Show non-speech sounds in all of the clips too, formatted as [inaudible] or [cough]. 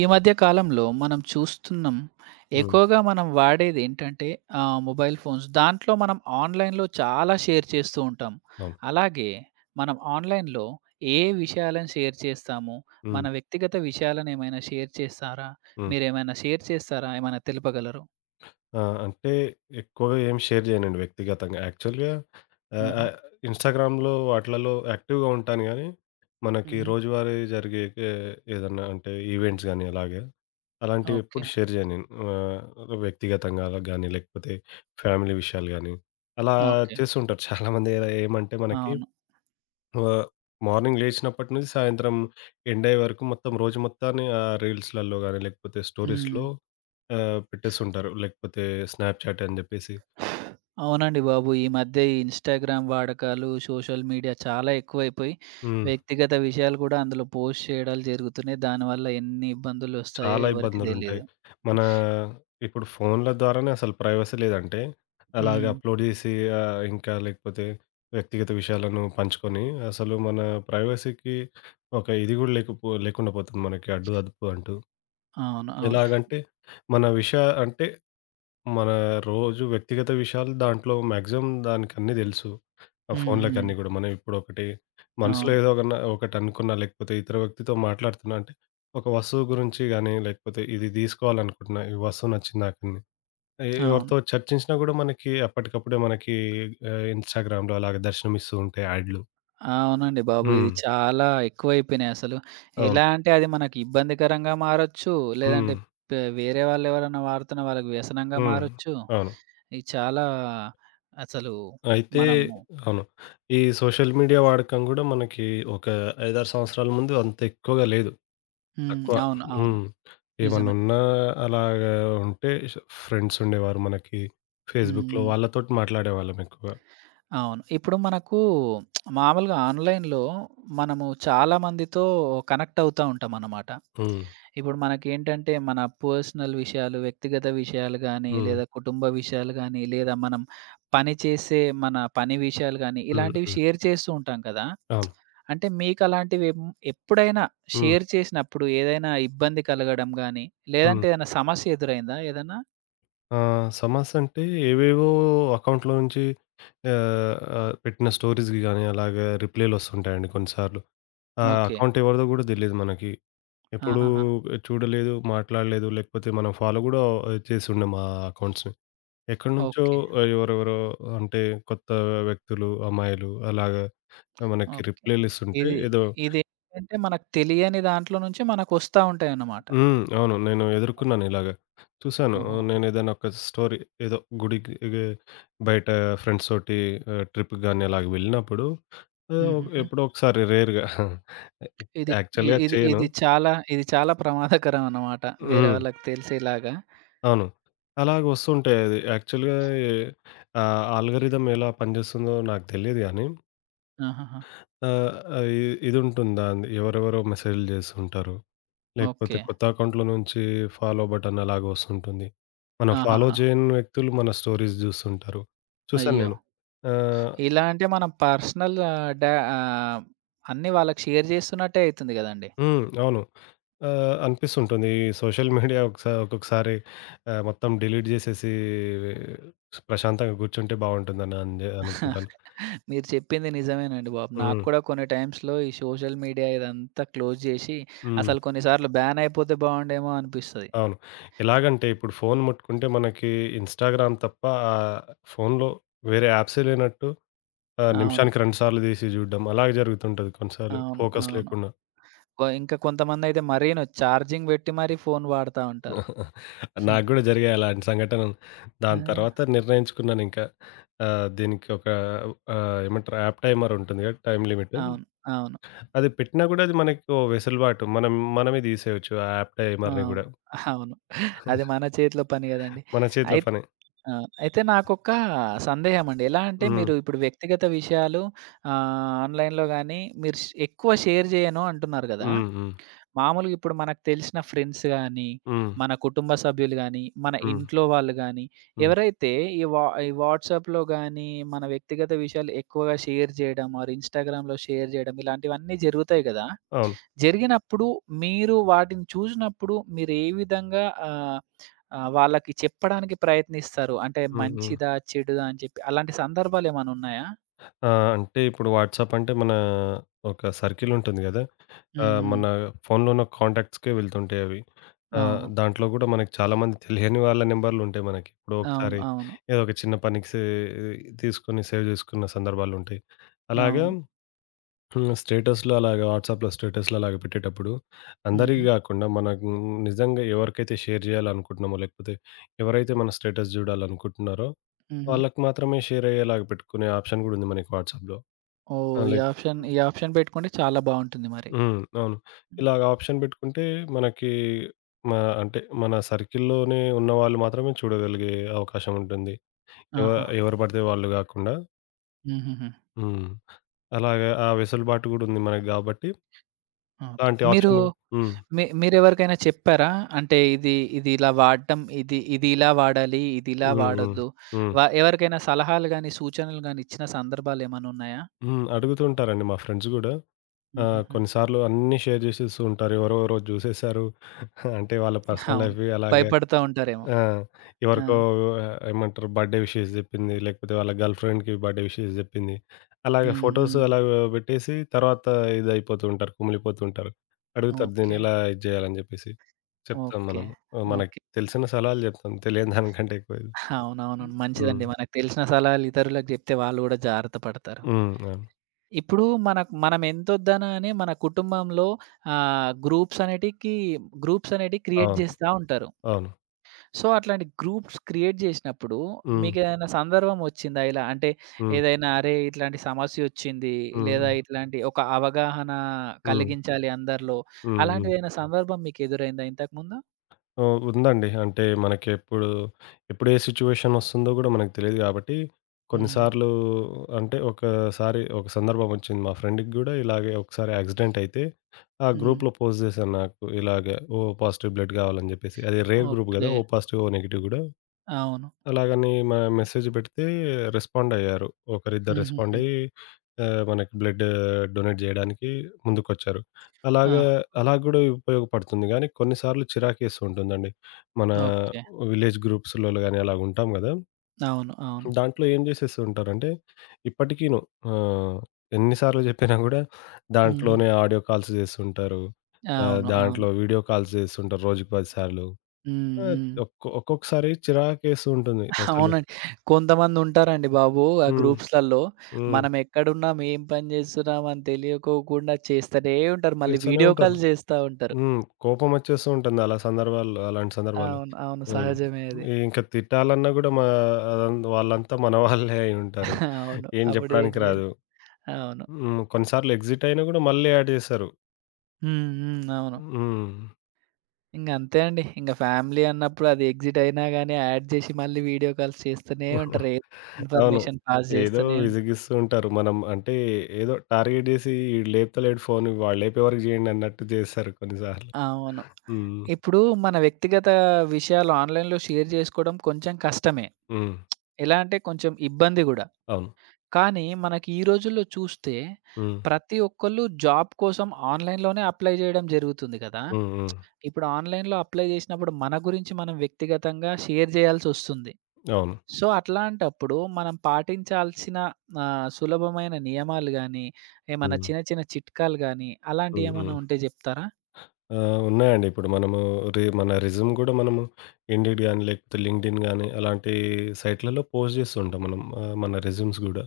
ఈ మధ్య కాలంలో మనం చూస్తున్నాం. హ్మ్. ఎక్కువగా మనం వాడేది ఏంటంటే మొబైల్ ఫోన్స్. దాంట్లో మనం ఆన్‌లైన్‌లో చాలా షేర్ చేస్తూ ఉంటాం. అవును. అలాగే మనం ఆన్‌లైన్‌లో ఏ విషయాలను షేర్ చేస్తాము? మన హ్మ్. వ్యక్తిగత విషయాలను ఏమైనా షేర్ చేస్తారా? హ్మ్. మీరేమైనా షేర్ చేస్తారా? ఏమైనా తెలుపగలరు? ఆ! అంటే ఎక్కువగా ఏం షేర్ చేయనండి వ్యక్తిగతంగా. యాక్చువల్‌గా ఆహ్, హుహు. ఆహ్, ఇన్‌స్టాగ్రామ్‌లో వాటిలలో యాక్టివ్‌గా ఉంటాను గానీ, మనకి హుహు. రోజువారీ జరిగే ఏ ఏదన్నా అంటే ఈవెంట్స్ గానీ అలాగా, అలాంటివి ఓకే. ఎప్పుడు షేర్ చేయను నేను. వ్యక్తిగతంగా అలా గానీ లేకపోతే ఫ్యామిలీ విషయాలు గానీ, అలా ఓకే. చేస్తుంటారు చాలామంది ఏమంటే మనకి. అవును. ఆ! మార్నింగ్ లేచినప్పటి నుంచి సాయంత్రం ఎండ్ అయ్యే వరకు మొత్తం రోజు మొత్తాన్ని ఆ రీల్స్‌లలో గాని, లేకపోతే హ్మ్. స్టోరీస్‌లో పెట్టేస్తుంటారు. లేకపోతే స్నాప్‌చాట్ అని జెప్పేసి. అవునండి బాబు. ఈ మధ్య ఈ ఇన్‌స్టాగ్రామ్ వాడకాలు, సోషల్ మీడియా చాలా ఎక్కువైపోయి, హ్మ్. వ్యక్తిగత విషయాలు కూడా అందులో పోస్ట్ చేయడాలు జరుగుతున్నాయి. దానివల్ల ఎన్ని ఇబ్బందులొస్తాయో చాలా ఎవరికీ ఇబ్బందులుంటాయి. తెలీదు. మన ఇప్పుడు ఫోన్‌ల ద్వారానే అసలు ప్రైవసీ లేదంటే, అలాగ హ్మ్. అప్‌లోడ్ జేసి ఇంకా లేకపోతే వ్యక్తిగత విషయాలను పంచుకొని, అసలు మన ప్రైవసీకి ఒక ఇది గూడా లేకుండా పోతుంది మనకి అడ్డు అదుపు అంటూ. అవును. అవును. ఎలాగంటే మన విషయ అంటే మన రోజు వ్యక్తిగత విషయాలు దాంట్లో మాక్సిమం దానికన్నీ తెలుసు. ఆ హ్మ్. హ్మ్. ఫోన్లకన్నీ గూడా. మనం ఇప్పుడొకటి మనసులో అవును. ఏదో ఒకటనుకున్నా, లేకపోతే ఇతర వ్యక్తితో మాట్లాడుతున్నా అంటే, ఒక వస్తువు గురించి గానీ, లేకపోతే ఇది తీసుకోవాలనుకుంటున్నా, ఈ వస్తువు నచ్చింది నాకని. అవును. ఎవరితో చర్చించినా గూడా మనకి అప్పటికప్పుడే మనకి ఇన్‌స్టాగ్రామ్‌లో అలాగే దర్శనమిస్తూ ఉంటాయి యాడ్‌లు. అవునండి బాబు. ఇది హ్మ్. చాలా ఎక్కువైపోయినాయి అసలు. అవును. ఎలా అంటే అది మనకి ఇబ్బందికరంగా మారొచ్చు. లేదంటే హ్మ్. వేరే వాళ్ళెవరన్నా వాడుతున్న వాళ్ళకి వ్యసనంగా హ్మ్. మారొచ్చు. అవును. ఇది చాలా అసలు అయితే మనము అవును. ఈ సోషల్ మీడియా వాడకం గూడా మనకి ఒక 5, 6 సంవత్సరాల ముందు అంత ఎక్కువగా లేదు. హ్మ్. తక్కువ. అవును. అవును. హ్మ్. నిజమే. ఏమన్నున్నా అలాగా ఉంటే ఫ్రెండ్స్ ఉండేవారు మనకి హ్మ్. ఫేస్‌బుక్‌లో. హ్మ్. వాళ్ళతోటి మాట్లాడేవాళ్ళం ఎక్కువగా. అవును. ఇప్పుడు మనకు మామూలుగా ఆన్‌లైన్‌లో మనము చాలా మందితో కనెక్ట్ అవుతా ఉంటామన్నమాట. హ్మ్. ఇప్పుడు మనకేంటంటే మన పర్సనల్ విషయాలు, వ్యక్తిగత విషయాలు గానీ, హ్మ్. లేదా కుటుంబ విషయాలు గానీ, లేదా మనం పని చేసే మన పని విషయాలు గానీ, హ్మ్. ఇలాంటివి హ్మ్. షేర్ చేస్తూ ఉంటాం కదా! అవును. అంటే మీకలాంటివి ఎప్పుడైనా హ్మ్. షేర్ చేసినప్పుడు ఏదైనా ఇబ్బంది కలగడం గానీ, హ్మ్. లేదంటే ఏదైనా సమస్య ఎదురైందా ఏదన్నా? ఆహ్, సమాస్ అంటే ఏవేవో అకౌంట్‌లో నుంచి ఆహ్, ఆహ్, పెట్టిన స్టోరీస్‌కి గానీ అలాగా రిప్లైలొస్తుంటాయండి కొన్నిసార్లు. ఆ ఓకే. అకౌంట్ ఎవరిదో గూడా తెలీదు మనకి. ఎప్పుడూ ఆహాహా! చూడలేదు, మాట్లాడలేదు, లేకపోతే మనం ఫాలో గూడా చేసి ఉండం ఆ అకౌంట్స్‌ని. ఎక్కడినుంచో ఓకే. ఎవరెవరో అంటే కొత్త వ్యక్తులు, అమ్మాయిలు అలాగా మనకి ఓకే. రిప్లైలు ఇస్తుంటే ఇది ఏదో. ఇదేంటంటే మనకు తెలియని దాంట్లో నుంచి మనకొస్తా ఉంటాయన్నమాట. హ్మ్. అవును. నేను ఎదుర్కొన్నాను ఇలాగ. చూసాను. ఓహోహో! నేనేదైనా ఒక స్టోరీ ఏదో గుడికి ఏ, బయట ఫ్రెండ్స్ తోటి ట్రిప్‌కి గాని అలాగ వెళ్ళినప్పుడు హుహుహు. ఎప్పుడో ఒకసారి రేర్‌గా ఇది ఇ యాక్చువల్‌గా ఇది చేయను. ఇది చాలా ఇది చాలా ప్రమాదకరం అన్నమాట. వేరే హ్మ్. వాళ్ళకి తెలిసేలాగా. అవును. అలాగ వస్తుంటాయి అది. యాక్చువల్‌గా ఆల్గోరిథం ఎలా పనిచేస్తుందో నాకు తెలియదు గానీ. ఆహాహా! ఆ! ఆహ్, ఇదుంటుందా అండి? ఎవరెవరో మెసేజ్‌లు జేస్తుంటారు. లేకపోతే ఓకే. కొత్త అకౌంట్‌లో నుంచి ఫాలో బటన్ అలాగ వస్తుంటుంది. మనం ఫాలో ఆహాహా! చేయని వ్యక్తులు మన స్టోరీస్ జూస్తుంటారు. చూసాను అయ్యో! నేను. ఆహ్, ఇలా అంటే మనం పర్సనల్ అన్నీ వాళ్ళకి షేర్ చేస్తున్నట్టే అయితుంది గదండీ. హ్మ్. అవును. అనిపిస్తుంటుంది. ఈ సోషల్ మీడియా ఒక్కొక్కసారి మొత్తం డిలీట్ జేసేసి ప్రశాంతంగా గూర్చుంటే బావుంటుందని అని అనుకుంటాను. [laughs] మీరు చెప్పింది నిజమేనండి బాబు. నాకు హ్మ్. కూడా కొన్ని టైమ్స్‌లో ఈ సోషల్ మీడియా ఇదంతా క్లోజ్ జేసి హ్మ్. అసలు కొన్ని సార్లు బ్యాన్ అయిపోతే బావుండేమో అనిపిస్తది. అవును. ఎలాగంటే ఇప్పుడు ఫోను ముట్టుకుంటే మనకి ఇన్‌స్టాగ్రామ్ తప్ప ఆహ్, ఫోనులో వేరే యాప్సే లేనట్టు అవును. నిమిషానికి 2 సార్లు తీసి చూడడం అలాగే జరుగుతుంటది కొన్నిసార్లు అవును. ఫోకస్ అవును. లేకుండా. ఇంకా కొంతమందయితే మరీను చార్జింగ్ పెట్టి మరీ ఫోను వాడతా ఉంటారు. [laughs] హ్మ్. నాకు గూడా జరిగాయి అలాంటి సంఘటనలు. ఆ! దాని తర్వాత నిర్ణయించుకున్నానింకా దీనికి ఒక ఏమంటారు యాప్ టైమర్ ఉంటుంది కదా! Time limit. అవును. అవును. అది పెట్టినా గూడా అది మనకి ఓ వెసులుబాటు. మనమే తీసేయొచ్చు ఆ యాప్ టైమర్‌ని అవును. గూడా. అవును. అది మన చేతిలో పని గదండీ. మన చేతిలో అయి పనే. ఆ! అయితే నాకొక సందేహమండి. ఎలా అంటే హ్మ్. మీరు ఇప్పుడు వ్యక్తిగత విషయాలు ఆన్‌లైన్‌లో గాని మీరు ఎక్కువ షేర్ జేయను అంటున్నారు గదా! హ్మ్. హ్మ్. మామూలుగా ఇప్పుడు మనకు తెలిసిన ఫ్రెండ్స్ గానీ, హ్మ్. మన కుటుంబ సభ్యులు గానీ, మన హ్మ్. ఇంట్లో వాళ్ళు గానీ, హ్మ్. ఎవరైతే ఈ వాట్సాప్‌లో గానీ, మన వ్యక్తిగత విషయాలు ఎక్కువగా షేర్ చేయడం ఆర్ ఇన్‌స్టాగ్రామ్‌లో షేర్ చేయడం ఇలాంటివన్నీ జరుగుతాయి గదా! అవును. జరిగినప్పుడు మీరు వాటిని చూసినప్పుడు మీరు ఏ విధంగా ఆహ్, ఆహ్, వాళ్ళకి చెప్పడానికి ప్రయత్నిస్తారు? అంటే హ్మ్. హ్మ్. మంచిదా? చెడుదా? అని చెప్పి అలాంటి సందర్భాలేమైనా ఉన్నాయా? ఆ! అంటే ఇప్పుడు వాట్సాప్ అంటే మన ఒక సర్కిల్ ఉంటుంది గదా! హ్మ్. ఆహ్, హ్మ్. మన ఫోన్‌లో ఉన్న కాంటాక్ట్స్‌కే వెళ్తుంటాయి అవి. ఆహ్, అవును. దాంట్లో గూడా మనకి చాలామంది తెలియని వాళ్ళ నెంబర్‌లుంటాయి మనకి. ఇప్పుడు అవును. ఒకసారి అవును. ఏదో ఒక చిన్న పనికి తీసుకొని సేవ్ జేసుకున్న సందర్భాలుంటాయి. అలాగా. అవును. హ్మ్. స్టేటస్‌లో అలాగా వాట్సాప్‌లో స్టేటస్‌లో అలాగ పెట్టేటప్పుడు అందరివి హుహు. గాకుండా మనకు నిజంగా ఎవరికైతే షేర్ జేయాలనుకుంటున్నామో, లేకపోతే ఎవరైతే మన స్టేటస్ జూడాలనుకుంటున్నారో హుహు. వాళ్ళకి మాత్రమే షేర్ అయ్యేలాగా పెట్టుకునే ఆప్షన్ గూడా ఉంది మనకి వాట్సాప్‌లో. ఆ! ఓహ్! ఈ లైక్. ఆప్షన్ ఈ ఆప్షన్ పెట్టుకుంటే చాలా బావుంటుంది మరి. హ్మ్. అవును. హ్మ్. ఇలాగ ఆప్షన్ పెట్టుకుంటే మనకి మ అంటే మన సర్కిల్‌లోనే ఉన్నవాళ్ళు మాత్రమే చూడగలిగే అవకాశం ఉంటుంది. ఎవ ఆహాహా! ఎవరు పడితే వాళ్ళు గాకుండా. హుహుహు. హ్మ్. అలాగే ఆ వెసులుబాటు గూడా ఉంది మనకు గాబట్టి, ఓకే. అలాంటి మీరు ఆప్షన్‌ని. హ్మ్. మీ మీరెవరికైనా చెప్పారా? అంటే ఇది ఇది ఇలా వాడటం, ఇది ఇది ఇలా వాడాలి, ఇది ఇలా హ్మ్. హ్మ్. వాడొద్దు. హ్మ్. ఎవరికైనా సలహాలు గాని, సూచనలు గాని ఇచ్చిన సందర్భాలేమన్నా ఉన్నాయా? హ్మ్. అడుగుతూ ఉంటారండి మా ఫ్రెండ్స్ గూడా. హుహుహు. కొన్నిసార్లు అన్నీ షేర్ జేసేస్తూ ఉంటారు. ఎవరెవరో జూసేశారు. అంటే వాళ్ళ పర్సనల్ అవును. లైఫ్‌వి అలాగే. భయపడతా ఉంటారేమో. ఆ! ఆ! ఎవరికో ఏమంటారు బర్త్‌డే విషెస్ జెప్పింది. లేకపోతే వాళ్ళ గర్ల్ ఫ్రెండ్‌కి బర్త్‌డే విషెస్ జెప్పింది. అలాగే హ్మ్. ఫోటోస్ హ్మ్. అలాగ బెట్టేసి తర్వాత ఇదయిపోతూ ఉంటారు. కుమిలిపోతూ ఉంటారు. అడుగుతారు ఓకే. దీన్నెలా ఇది జేయాలని జెప్పేసి. చెప్తాం ఓకే. మనము. మనకు ఓకే. తెలిసిన సలహాలు జెప్తాం. తెలియని దానికంటే ఎక్కువ ఇది. అవునవును. హ్మ్. మంచిదండి. మనకు తెలిసిన సలహాలు ఇతరులకు జెప్తే వాళ్ళు గూడా జాగ్రత్త పడతారు. హ్మ్. అవును. ఇప్పుడు మనకు మనం ఎంతొద్దనా అని మన కుటుంబంలో ఆహ్, గ్రూప్స్ అనేటికి గ్రూప్స్ అనేటివి క్రియేట్ అవును. చేస్తా ఉంటారు. అవును. సో, అట్లాంటి గ్రూప్స్ క్రియేట్ చేసినప్పుడు హ్మ్. మీకేదైనా సందర్భం వచ్చిందా ఇలా? అంటే హ్మ్. ఏదైనా అరే! ఇట్లాంటి సమస్యొచ్చింది హ్మ్. లేదా ఇట్లాంటి ఒక అవగాహన హ్మ్. కలిగించాలి అందరిలో. హ్మ్. హ్మ్. అలాంటిదేదైనా సందర్భం మీకు ఎదురైందా ఇంతకుముందు? ఓ ఉందండి. అంటే మనకెప్పుడు, ఎప్పుడు ఎప్పుడు ఏ సిచ్యువేషన్ వస్తుందో గూడా మనకు తెలీదు గాబట్టి, హ్మ్. కొన్నిసార్లు అంటే ఒకసారి ఒక సందర్భం వచ్చింది. మా ఫ్రెండ్‌కి గూడా ఇలాగే ఒకసారి యాక్సిడెంట్ అయితే, ఆ హ్మ్. గ్రూప్‌లో పోస్ట్ జేశాను నాకు. ఇలాగ ఓ పాజిటివ్ బ్లడ్ గావాలని జెప్పేసి. అది రేర్ గ్రూప్ ఓకే. గదా! ఓ పాజిటివ్, ఓ నెగెటివ్ గూడా. అవును. అలాగని మెసేజ్ పెడితే రెస్పాండయ్యారు. ఒకరిద్దరు హుహుహు. రెస్పాండయ్యి మనకి బ్లడ్ డొనేట్ జేయడానికి ముందుకొచ్చారు. ఆ! అలాగా. అలా గూడా ఉపయోగపడుతుంది గానీ, కొన్నిసార్లు చిరాకేస్తూ ఉంటుందండి. మన ఓకే. విలేజ్ గ్రూప్స్‌లో గానీ అలాగుంటాం గదా! అవును. అవును. దాంట్లో ఏం జేసేస్తూ ఉంటారంటే, ఇప్పటికీను ఆహ్, ఎన్ని సార్లు జెప్పినా గూడా హుహు. దాంట్లోనే ఆడియో కాల్స్ జేస్తుంటారు. అవును. అవును. దాంట్లో వీడియో కాల్స్ జేస్తుంటారు రోజుకి 10 సార్లు. హ్మ్. ఆహ్, హ్మ్. ఒక్కొక్కసారి చిరాకేస్తూ ఉంటుంది అసలు. అవునండి. కొంతమందుంటారండి బాబు ఆ హ్మ్. గ్రూప్స్‌లల్లో. హ్మ్. మనం ఎక్కడున్నాం, ఏం పని చేస్తున్నాం అని తెలియకోకుండా చేస్తనే ఉంటారు. మళ్ళీ చేస్తూనే వీడియో ఉంటారు. కాల్ చేస్తా ఉంటారు. హ్మ్. కోపమొచ్చేస్తూ ఉంటుంది అలాంటి సందర్భాల్లో. అవును. అవును. అవును. సహజమే అది. ఇంక తిట్టాలన్నా గూడా మా అదం వాళ్ళంతా మన వాళ్ళే అయ్యుంటారు. [laughs] అవును. ఏం అప్పుడు ఏం జెప్పడానికి చేయాలి? రాదు. అవును. హ్మ్. కొన్ని సార్లు ఎగ్జిట్ అయినా గూడా మళ్ళీ యాడ్ జేశారు. హ్మ్. హ్మ్. అవును. హ్మ్. ఇంక అంతే అండి. ఇంక ఫ్యామిలీ అన్నప్పుడు అది ఎగ్జిట్ అయినా గాని యాడ్ చేసి మళ్ళీ వీడియో కాల్స్ చేస్తూనే ఉంటారు. ఏ అవును. ఇన్ఫర్మేషన్ పాస్ ఏదో చేస్తూనే ఉంటారు. విసిగిస్తూ ఉంటారు. మనం అంటే ఏదో టార్గెట్ జేసి ఈడు లేపుతలేడు ఫోను వాడు లేపే వరకు జేయండి అన్నట్టు జేస్తారు కొన్ని సార్లు. అవును. హ్మ్. ఇప్పుడు మన వ్యక్తిగత విషయాలు ఆన్‌లైన్‌లో షేర్ చేసుకోవడం కొంచెం కష్టమే. హ్మ్. ఎలా అంటే కొంచెం ఇబ్బంది గూడా. అవును. కానీ మనకి ఈ రోజుల్లో చూస్తే హ్మ్. ప్రతి ఒక్కళ్ళు జాబ్ కోసం ఆన్‌లైన్‌లోనే అప్లై చేయడం జరుగుతుంది కదా! హ్మ్. హ్మ్. ఇప్పుడు ఆన్‌లైన్‌లో అప్లై చేసినప్పుడు మన గురించి మనం వ్యక్తిగతంగా షేర్ చేయాల్సొస్తుంది. అవును. సో, అట్లాంటప్పుడు మనం పాటించాల్సిన సులభమైన నియమాలు గాని, ఏమన్నా హ్మ్. చిన్న చిన్న చిట్కాలు గాని హ్మ్. అలాంటియేమన్నా హ్మ్. ఉంటే జెప్తారా? ఆ! ఉన్నాయండి. ఇప్పుడు మనము మన రెజ్యూమ్ గూడా మనము ఇండీడ్ గాని, లేకపోతే లింక్డ్ఇన్ గాని అలాంటి సైట్‌లలో పోస్ట్ చేస్తూ ఉంటాం మనం. ఆహ్, మన రెజ్యూమ్స్ గూడా.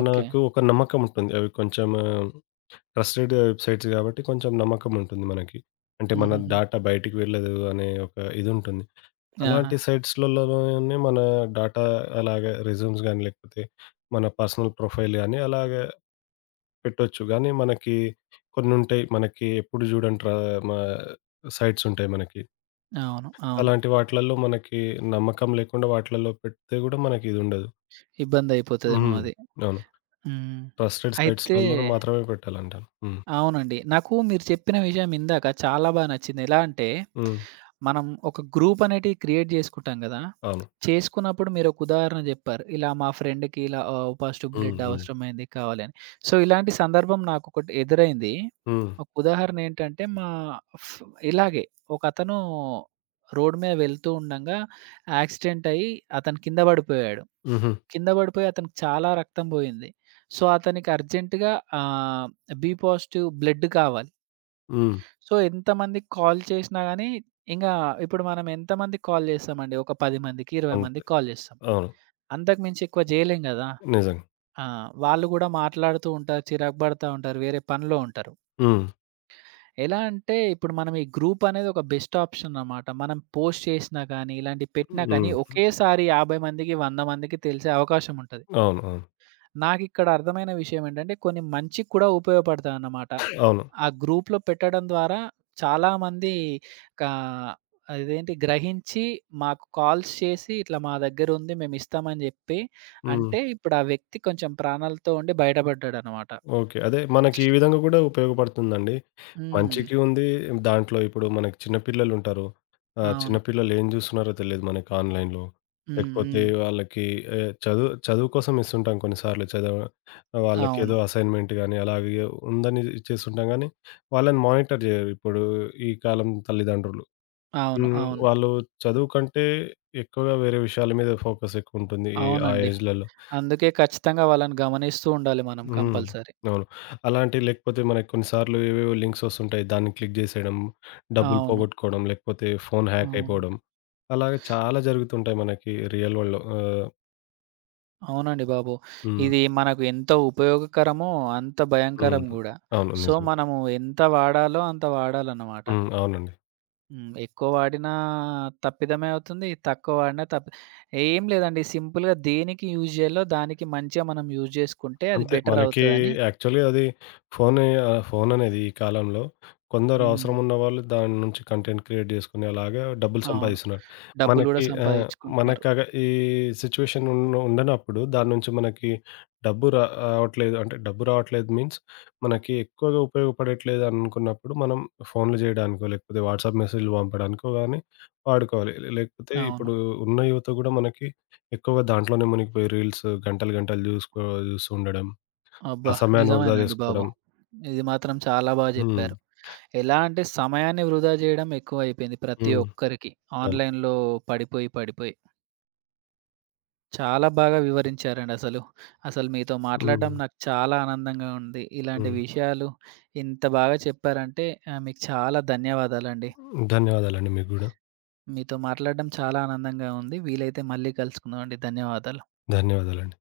ఓకే. ఒక నమ్మకం ఉంటుంది. అవి కొంచెం ట్రస్టెడ్ వెబ్‌సైట్స్ గాబట్టి కొంచెం నమ్మకం ఉంటుంది మనకి. అంటే మన హుహుహు. డాటా బయటికి వెళ్ళదు అనే ఒక ఇది ఉంటుంది. ఆహా! అలాంటి సైట్స్‌లలోనే మన డాటా అలాగే రెజ్యూమ్స్ గాని, లేకపోతే మన పర్సనల్ ప్రొఫైల్ గాని అలాగే పెట్టొచ్చు. గానీ మనకి కొన్నుంటాయి. మనకి ఎప్పుడు జూడని ట్రా మా సైట్స్ ఉంటాయి మనకి. అవును. అవును. అలాంటి వాటిలల్లో మనకి నమ్మకం లేకుండా వాటిలల్లో పెడితే గూడా మనకి ఇదుండదు. ఇబ్బందయిపోతదేమో హ్మ్. అది. అవును. హ్మ్. ట్రస్టెడ్ అయితే సైట్స్‌లలో మాత్రమే పెట్టాలంటాను. హ్మ్. అవునండి. నాకు మీరు చెప్పిన విషయం ఇందాక చాలా నచ్చింది. ఎలా అంటే, హ్మ్. మనం ఒక గ్రూప్ అనేటివి క్రియేట్ జేసుకుంటాం గదా! అవును. చేసుకున్నప్పుడు మీరొక ఉదాహరణ జెప్పారు. ఇలా మా ఫ్రెండ్‌కి ఇలా పాజిటివ్ హ్మ్. బ్లడ్ హ్మ్. అవసరమైంది కావాలని. సో, ఇలాంటి సందర్భం నాకొకటి ఎదురైంది. హ్మ్. ఒక ఉదాహరణ ఏంటంటే, మా ఫ్ ఇలాగే ఒకతను రోడ్ మీద వెళ్తూ ఉండంగా యాక్సిడెంట్ అయ్యి అతను కింద పడిపోయాడు. హుహు. కింద పడిపోయి అతనికి చాలా రక్తం పోయింది. సో, అతనికి అర్జెంట్‌గా ఆహ్, బి పాజిటివ్ బ్లడ్ కావాలి. హ్మ్. సో, ఎంతమందికి కాల్ చేసినా గానీ, ఇంగా ఇప్పుడు మనం ఎంతమందికి కాల్ చేస్తామండి? ఒక 10 మందికి, 20 అంతే. మందికి కాల్ చేస్తాం. అవును. అంతకు మించి ఎక్కువ చేయలేం గదా! నిజంగా. ఆ! వాళ్ళు గూడా మాట్లాడుతూ ఉంటారు, చిరాకు పడతా ఉంటారు, వేరే పనిలో ఉంటారు. హ్మ్. ఎలా అంటే, ఇప్పుడు మనం ఈ గ్రూప్ అనేది ఒక బెస్ట్ ఆప్షన్ అన్నమాట. మనం పోస్ట్ చేసినా కానీ, ఇలాంటివి పెట్టినా కానీ, హ్మ్. ఒకేసారి 50 మందికి, 100 మందికి తెలిసే అవకాశం ఉంటది. అవును. అవును. నాకిక్కడ అర్థమైన విషయం ఏంటంటే, కొన్ని మంచికి కూడా ఉపయోగపడతాయన్నమాట. అవును. ఆ గ్రూప్‌లో పెట్టడం ద్వారా చాలామంది కా అదేంటి గ్రహించి మాకు కాల్స్ చేసి, "ఇట్లా మా దగ్గరుంది మేమిస్తామని" జెప్పి హ్మ్. అంటే ఇప్పుడు ఆ వ్యక్తి కొంచెం ప్రాణాలతో ఉండి బయటపడ్డాడనమాట. ఓకే. అదే మనకి ఈ విధంగా గూడా ఉపయోగపడుతుందండి. హ్మ్. మంచికి ఉంది. దాంట్లో ఇప్పుడు మనకి చిన్న పిల్లలుంటారు. చిన్న అవును. పిల్లలు ఏం జూస్తున్నారో తెలీదు మనకి ఆన్‌లైన్‌లో. హ్మ్. లేకపోతే హ్మ్. వాళ్ళకి చదువు చదువు కోసం ఇస్తుంటాం కొన్నిసార్లు అవును. వాళ్ళకేదో అసైన్‌మెంట్ గాని అలాగే ఉందని ఇచ్చేస్తుంటాం గానీ, వాళ్ళని మానిటర్ జేయరు ఇప్పుడు ఈ కాలం తల్లిదండ్రులు. అవును. హ్మ్. అవును. వాళ్ళు చదువు కంటే ఎక్కువగా వేరే విషయాల మీద ఫోకస్ ఎక్కువుంటుంది. ఆ అవునండి. ఏజ్‌లలో. అందుకే ఖచ్చితంగా వాళ్ళని గమనిస్తూ ఉండాలి మనం హ్మ్. కంపల్సరీ. అవును. లేకపోతే మనకి కొన్నిసార్లు ఏవేవో లింక్స్ వస్తుంటాయి. దాన్ని క్లిక్ జేసేయడం, డబ్బులు అవును. పోగొట్టుకోవడం, లేకపోతే ఫోన్ హ్యాక్ అవును. అయిపోవడం. అలాగే చాలా జరుగుతుంటాయి మనకి రియల్ వరల్డ్‌లో. అవునండి బాబు. హ్మ్. ఇది మనకు ఎంత ఉపయోగకరమో అంత భయంకరం హ్మ్. గూడా. అవును. సో, నిజం. మనము ఎంత వాడాలో అంత వాడాలన్నమాట. హ్మ్. అవునండి. హ్మ్. ఎక్కువ వాడినా తప్పిదమే అవుతుంది. తక్కువ వాడినా తప్పి ఏం లేదండి. సింపుల్‌గా దేనికి యూజ్ జేయాలో దానికి మంచిగా మనం యూజ్ జేసుకుంటే అది అంతే. బెటర్ మనకి అవుతదని యాక్చువల్‌గా అది ఫోన్ ఫోన్ అనేది ఈ కాలంలో కొందరు హ్మ్. అవసరం ఉన్నవాళ్ళు దాని నుంచి కంటెంట్ క్రియేట్ చేసుకొని అలాగా డబ్బులు అవును. సంపాదిస్తున్నారు. డబ్బులు గూడా మనకి సంపాదించుకుంటున్నారు. మనకగా ఈ సిట్యుయేషన్ ఉండనప్పుడు దాని నుంచి మనకి డబ్బు రా రావట్లేదు అంటే డబ్బు రావట్లేదు మీన్స్ మనకి ఎక్కువగా ఉపయోగపడట్లేదు అనుకున్నప్పుడు మనం ఫోన్లు చేయడానికో, లేకపోతే వాట్సాప్ మెసేజ్‌లు పంపడానికో గాని వాడుకోవాలి. లేకపోతే అవును. ఇప్పుడు ఉన్న యువత కూడా మనకి ఎక్కువగా దాంట్లోనే మునిగిపోయి రీల్స్ గంటలు గంటలు చూస్తూ ఉండడం. అబ్బా! ఆ సమయాన్ని వృధా నిజమేనండి బాబు. జేసుకోవడం. ఇది మాత్రం చాలా బాగా హ్మ్. జెప్పారు. ఎలా అంటే సమయాన్ని వృధా జేయడం ఎక్కువైపోయింది ప్రతి హ్మ్. ఒక్కరికి. అవును. ఆన్‌లైన్‌లో పడిపోయి, పడిపోయి. చాలా బాగా వివరించారండి అసలు. అసలు మీతో మాట్లాడడం హ్మ్. నాకు చాలా ఆనందంగా ఉంది. ఇలాంటి హ్మ్. విషయాలు ఇంత బాగా చెప్పారంటే మీకు చాలా ధన్యవాదాలండి. ధన్యవాదాలండి మీకు గూడా. మీతో మాట్లాడడం చాలా ఆనందంగా ఉంది. వీలైతే మళ్ళీ కలుసుకుందామండి. ధన్యవాదాలు. ధన్యవాదాలండి.